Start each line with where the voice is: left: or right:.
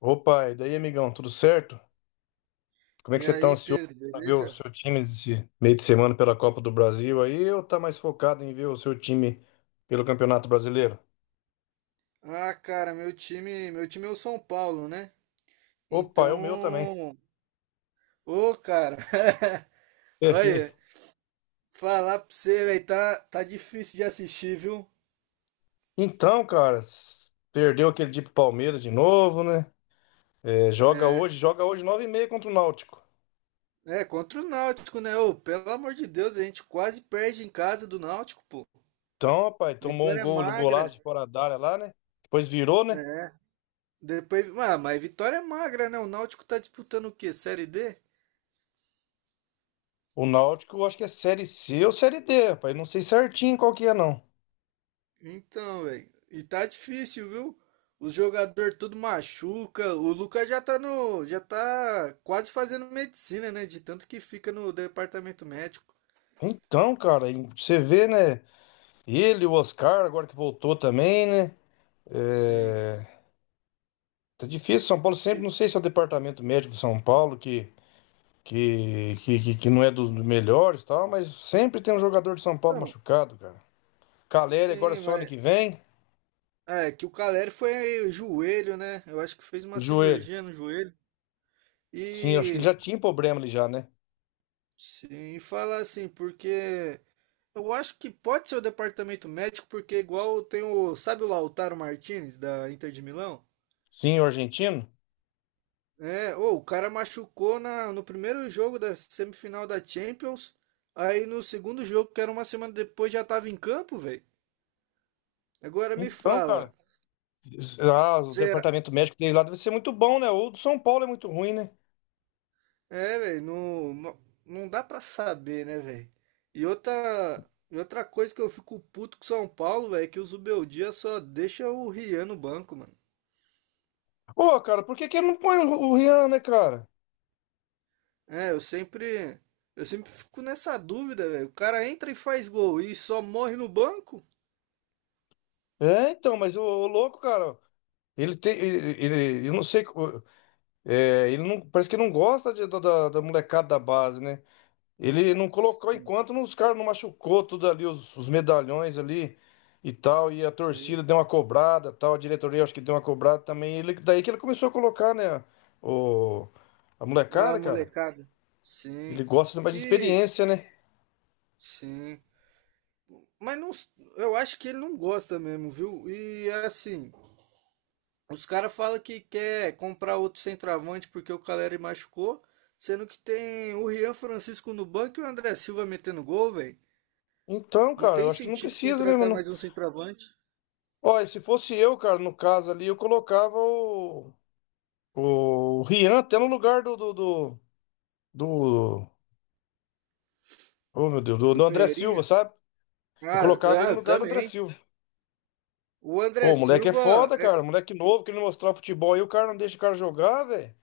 left: Opa, e daí, amigão, tudo certo? Como é que
right: E
left: você tá
right: aí,
left: ansioso
right: Pedro,
left: pra ver o
right: beleza?
left: seu time esse meio de semana pela Copa do Brasil aí ou tá mais focado em ver o seu time pelo Campeonato Brasileiro?
right: Ah, cara, meu time é o São Paulo, né?
left: Opa, é o meu também.
right: Então, ô, cara, olha, falar pra você, velho, tá difícil de assistir, viu?
left: Então, cara, perdeu aquele dia pro Palmeiras de novo, né? É, joga hoje,
right: É,
left: joga hoje 21h30 contra o Náutico.
right: Contra o Náutico, né? Ô, pelo amor de Deus, a gente quase perde em casa do Náutico, pô.
left: Então, rapaz, tomou um
right: Vitória
left: gol, um golaço
right: magra,
left: de fora da área lá, né? Depois virou, né?
right: é. Depois, mas vitória magra, né? O Náutico tá disputando o quê? Série D?
left: O Náutico, eu acho que é Série C ou Série D, rapaz. Não sei certinho qual que é, não.
right: Então, velho. E tá difícil, viu? Os jogadores tudo machuca. O Lucas já tá no, já tá quase fazendo medicina, né? De tanto que fica no departamento médico.
left: Então, cara, e você vê, né? Ele, o Oscar, agora que voltou também, né?
right: Sim.
left: É, tá difícil, São Paulo sempre,
right: E-
left: não sei se é o departamento médico de São Paulo que não é dos melhores e tal, mas sempre tem um jogador de São Paulo
right: Não.
left: machucado, cara. Caleri agora é
right: Sim,
left: só ano
right: mas
left: que vem,
right: é que o Caleri foi joelho, né? Eu acho que fez uma
left: joelho.
right: cirurgia no joelho.
left: Sim, acho que ele
right: E
left: já tinha problema ali já, né?
right: sim, e fala assim, porque eu acho que pode ser o departamento médico, porque igual tem o, sabe o Lautaro Martinez da Inter de Milão?
left: Sim, o argentino.
right: É, ô, o cara machucou no primeiro jogo da semifinal da Champions. Aí no segundo jogo, que era uma semana depois, já tava em campo, velho. Agora me
left: Então,
right: fala,
left: cara, ah, o
right: será?
left: departamento médico dele lá deve ser muito bom, né? Ou do São Paulo é muito ruim, né?
right: É, velho, não, não dá pra saber, né, velho? E outra, e outra coisa que eu fico puto com o São Paulo, velho, é que o Zubeldia só deixa o Rian no banco, mano.
left: Ô, cara, por que que ele não põe o Rian, né, cara?
right: É, eu sempre fico nessa dúvida, velho. O cara entra e faz gol e só morre no banco?
left: É, então, mas o louco, cara, Ele tem, ele- eu não sei, é, ele não, parece que não gosta da molecada da base, né? Ele não colocou
right: Sim.
left: enquanto os caras não machucou tudo ali, os medalhões ali e tal, e a
right: Sim.
left: torcida deu uma cobrada, tal, a diretoria acho que deu uma cobrada também. Daí que ele começou a colocar, né, o, a
right: A
left: molecada, cara.
right: molecada.
left: Ele
right: Sim.
left: gosta de mais de
right: E
left: experiência, né?
right: sim. Mas não, eu acho que ele não gosta mesmo, viu? E é assim, os caras falam que quer comprar outro centroavante porque o Caleri machucou, sendo que tem o Rian Francisco no banco e o André Silva metendo gol, velho.
left: Então,
right: Não
left: cara, eu
right: tem
left: acho que não
right: sentido
left: precisa mesmo,
right: contratar
left: não.
right: mais um centroavante
left: Ó, e se fosse eu, cara, no caso ali, eu colocava o Rian até no lugar do, do do- Do. Oh, meu Deus, do,
right: do
left: do André Silva,
right: Ferreirinha.
left: sabe? Eu colocava ele no
right: Eu
left: lugar do André
right: também.
left: Silva.
right: O
left: Ô,
right: André
left: o moleque é
right: Silva.
left: foda,
right: É,
left: cara. Moleque novo, querendo mostrar futebol aí, o cara não deixa o cara jogar, velho.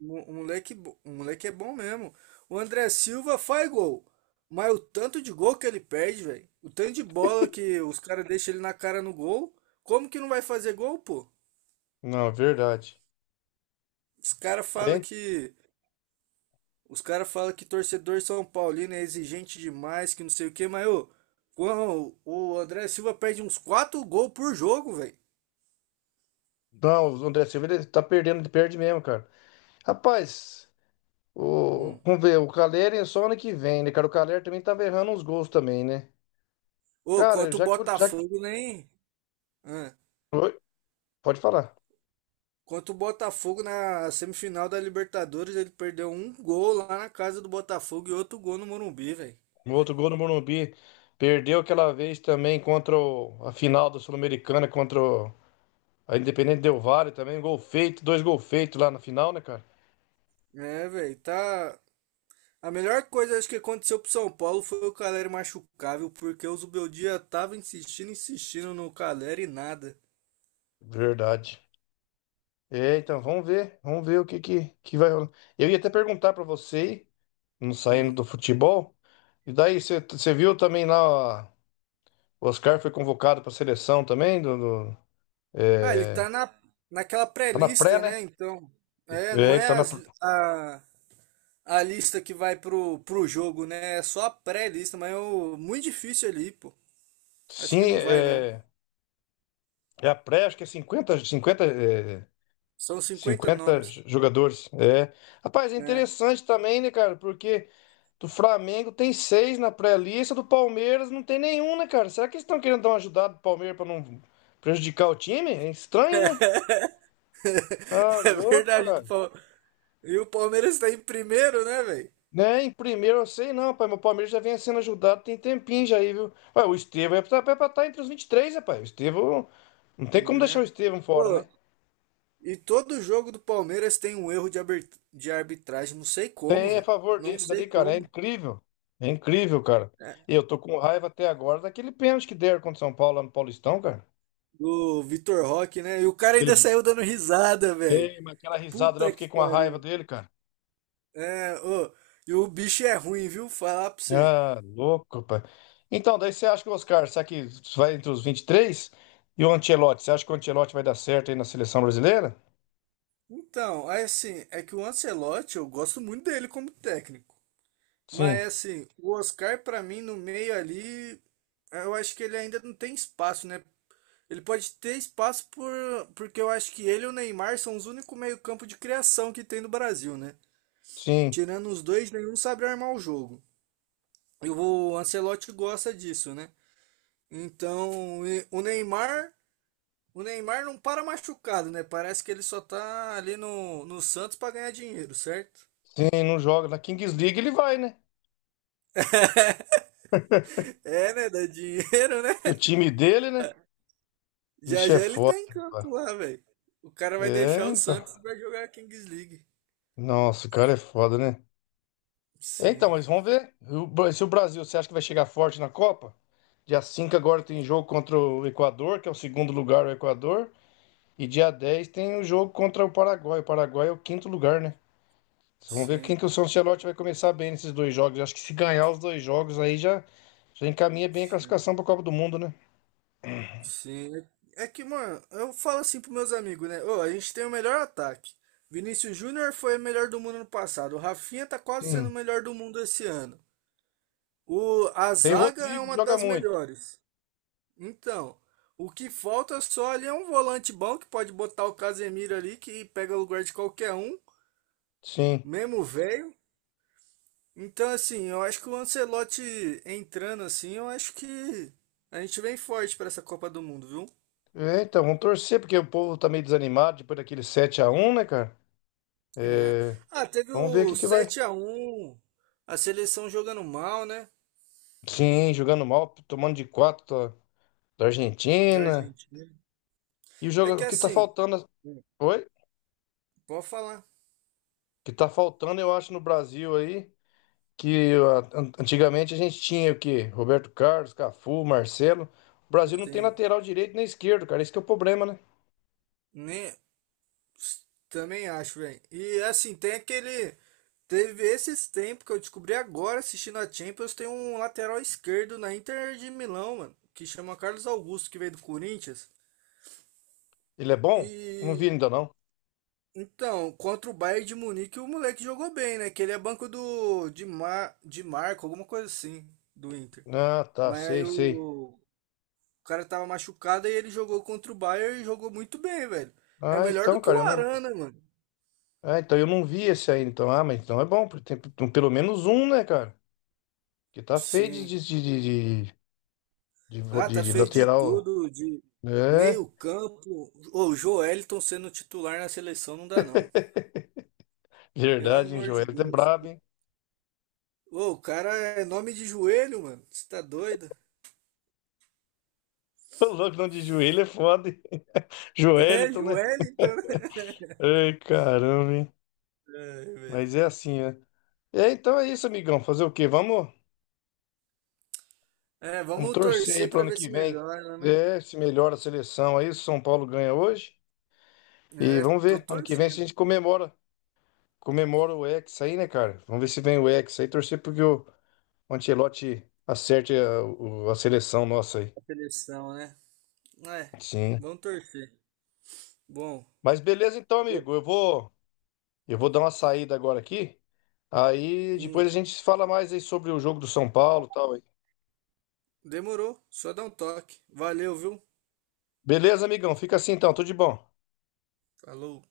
right: O, o moleque é bom mesmo. O André Silva faz gol. Mas o tanto de gol que ele perde, velho. O tanto de bola que os caras deixam ele na cara no gol. Como que não vai fazer gol, pô?
left: Não, verdade.
right: Os caras falam
left: É?
right: que. Os caras falam que torcedor São Paulino é exigente demais, que não sei o quê, mas ô, quando o André Silva perde uns 4 gols por jogo, velho.
left: Não, o André Silva ele tá perdendo, ele perde mesmo, cara. Rapaz,
right: Hum.
left: vamos ver, o Calleri é só ano que vem, né, cara? O Calleri também tava errando uns gols também, né?
right: Ô,
left: Cara,
right: quanto o
left: já que. Já que
right: Botafogo nem.
left: Oi? Pode falar.
right: Contra o Botafogo na semifinal da Libertadores, ele perdeu um gol lá na casa do Botafogo e outro gol no Morumbi, velho.
left: O outro gol no Morumbi perdeu aquela vez também contra a final da Sul-Americana contra o. A Independente Del Valle também, gol feito, dois gol feitos lá na final, né, cara?
right: É, velho, tá. A melhor coisa acho que aconteceu pro São Paulo foi o Caleri machucável, porque o Zubeldia tava insistindo, insistindo no Caleri e nada.
left: Verdade. É, então vamos ver o que que vai rolar. Eu ia até perguntar pra você, aí, não saindo
right: Hum.
left: do futebol, e daí você viu também lá, ó, o Oscar foi convocado pra seleção também,
right: Ah, ele
left: é,
right: tá na, naquela
left: tá na pré,
right: pré-lista,
left: né?
right: né? Então, é, não
left: É, tá
right: é
left: na,
right: as- a, a lista que vai pro, pro jogo, né? É só a pré-lista, mas é o- muito difícil ali, pô. Acho
left: sim,
right: que não vai, não.
left: é a pré, acho que é cinquenta, é,
right: São 50
left: 50
right: nomes,
left: jogadores. É. Rapaz, é
right: né?
left: interessante também, né, cara? Porque do Flamengo tem seis na pré-lista, do Palmeiras não tem nenhum, né, cara? Será que eles estão querendo dar uma ajudada pro Palmeiras pra não prejudicar o time? É estranho, né? Ah,
right: É
left: louco,
right: verdade. Do
left: cara.
right: Pal- E o Palmeiras tá em primeiro, né, velho?
left: Né? Em primeiro eu sei não, pai, mas o Palmeiras já vem sendo ajudado tem tempinho já aí, viu? Ué, o Estevão é pra estar entre os 23, rapaz. O Estevão. Não tem como deixar o
right: É.
left: Estevão fora, né?
right: Pô, e todo jogo do Palmeiras tem um erro de, aber- de arbitragem. Não sei como,
left: Tem a
right: velho.
left: favor
right: Não
left: deles
right: sei
left: ali, cara. É
right: como.
left: incrível. É incrível, cara.
right: É,
left: E eu tô com raiva até agora daquele pênalti que deram contra o São Paulo lá no Paulistão, cara.
right: do Vitor Roque, né? E o cara ainda saiu dando risada, velho.
left: Ei, mas aquela risada lá, eu
right: Puta que
left: fiquei com a raiva
right: pariu.
left: dele, cara.
right: É, ô, e o bicho é ruim, viu? Falar pra você.
left: Ah, louco, pai. Então, daí você acha que o Oscar, será que vai entre os 23? E o Ancelotti, você acha que o Ancelotti vai dar certo aí na seleção brasileira?
right: Então, aí, assim, é que o Ancelotti, eu gosto muito dele como técnico.
left: Sim,
right: Mas assim, o Oscar pra mim no meio ali, eu acho que ele ainda não tem espaço, né? Ele pode ter espaço por, porque eu acho que ele e o Neymar são os únicos meio-campo de criação que tem no Brasil, né?
left: sim,
right: Tirando os dois, nenhum sabe armar o jogo. E o Ancelotti gosta disso, né? Então, e- o Neymar não para machucado, né? Parece que ele só tá ali no Santos pra ganhar dinheiro, certo?
left: sim, não joga. Na Kings League ele vai, né?
right: É, né? Dá dinheiro, né?
left: O time dele, né?
right: Já
left: Vixe, é
right: já ele
left: foda,
right: tá em
left: rapaz.
right: campo lá, velho. O cara vai deixar
left: É,
right: o
left: então.
right: Santos e vai jogar a Kings League.
left: Nossa, o cara é foda, né? É, então,
right: Sim,
left: mas vamos ver. Se o Brasil, você acha que vai chegar forte na Copa? Dia 5 agora tem jogo contra o Equador, que é o segundo lugar, o Equador. E dia 10 tem o jogo contra o Paraguai. O Paraguai é o quinto lugar, né? Vamos ver
right: sim,
left: quem que o São Ancelotti vai começar bem nesses dois jogos. Acho que se ganhar os dois jogos aí já, já encaminha bem a
right: sim,
left: classificação para a Copa do Mundo, né?
right: sim. É que, mano, eu falo assim pros meus amigos, né? Ô, a gente tem o melhor ataque. Vinícius Júnior foi o melhor do mundo no passado. O Rafinha tá quase sendo o
left: Sim.
right: melhor do mundo esse ano. O, a
left: Tem o
right: zaga é
left: Rodrigo que
right: uma
left: joga
right: das
left: muito.
right: melhores. Então, o que falta só ali é um volante bom que pode botar o Casemiro ali, que pega o lugar de qualquer um,
left: Sim.
right: mesmo velho. Então, assim, eu acho que o Ancelotti entrando assim, eu acho que a gente vem forte para essa Copa do Mundo, viu?
left: É, então, vamos torcer, porque o povo tá meio desanimado depois daquele 7 a 1, né, cara?
right: É.
left: É,
right: Ah, teve
left: vamos ver o
right: o
left: que que vai.
right: 7 a 1 a seleção jogando mal, né?
left: Sim, jogando mal, tomando de 4 da
right: Da
left: Argentina.
right: Argentina.
left: E o jogo
right: É que
left: o que tá
right: assim,
left: faltando. Oi? O
right: pode falar.
left: que tá faltando, eu acho, no Brasil aí. Que antigamente a gente tinha o quê? Roberto Carlos, Cafu, Marcelo. O Brasil não tem
right: Assim,
left: lateral direito nem esquerdo, cara. Esse que é o problema, né?
right: nem, também acho, velho. E assim, tem aquele. Teve esses tempos que eu descobri agora assistindo a Champions, tem um lateral esquerdo na Inter de Milão, mano, que chama Carlos Augusto, que veio do Corinthians.
left: Ele é bom? Não vi
right: E
left: ainda não.
right: então, contra o Bayern de Munique, o moleque jogou bem, né? Que ele é banco de Marco, alguma coisa assim, do Inter.
left: Ah, tá,
right: Mas aí
left: sei,
right: o,
left: sei.
right: o cara tava machucado e ele jogou contra o Bayern e jogou muito bem, velho. É
left: Ah,
right: melhor do
left: então,
right: que
left: cara,
right: o
left: eu não.
right: Arana, né, mano.
left: Ah, então eu não vi esse aí, então. Ah, mas então é bom, porque tem pelo menos um, né, cara? Que tá feio de,
right: Sim.
left: de, de, de, de, vo-
right: Ah,
left: de-
right: tá
left: de
right: feio de
left: lateral.
right: tudo, de
left: É,
right: meio campo. Ô, o Joelinton sendo titular na seleção não dá não. Pelo
left: verdade, hein?
right: amor de
left: Joelito é
right: Deus.
left: brabo, hein?
right: Ô, o cara é nome de joelho, mano. Você tá doido?
left: O louco não de joelho é foda, hein?
right: É,
left: Joelito, né?
right: Joelinton, né?
left: Ai, caramba, hein?
right: Ai, velho.
left: Mas é assim, né? É, então é isso, amigão. Fazer o quê? Vamos,
right: É,
left: vamos
right: vamos
left: torcer aí
right: torcer
left: pro
right: para
left: ano
right: ver
left: que
right: se
left: vem.
right: melhora, né?
left: É, se melhora a seleção aí, se o São Paulo ganha hoje. E
right: É,
left: vamos
right: tô
left: ver, ano que vem se a
right: torcendo
left: gente comemora o Hexa aí, né, cara? Vamos ver se vem o Hexa aí, torcer porque o Ancelotti acerte a seleção nossa aí.
right: a seleção, né? É,
left: Sim.
right: vamos torcer. Bom,
left: Mas beleza então, amigo. Eu vou dar uma saída agora aqui. Aí
right: hum,
left: depois a gente fala mais aí sobre o jogo do São Paulo e tal aí.
right: demorou, só dá um toque. Valeu, viu?
left: Beleza, amigão? Fica assim então, tudo de bom.
right: Falou.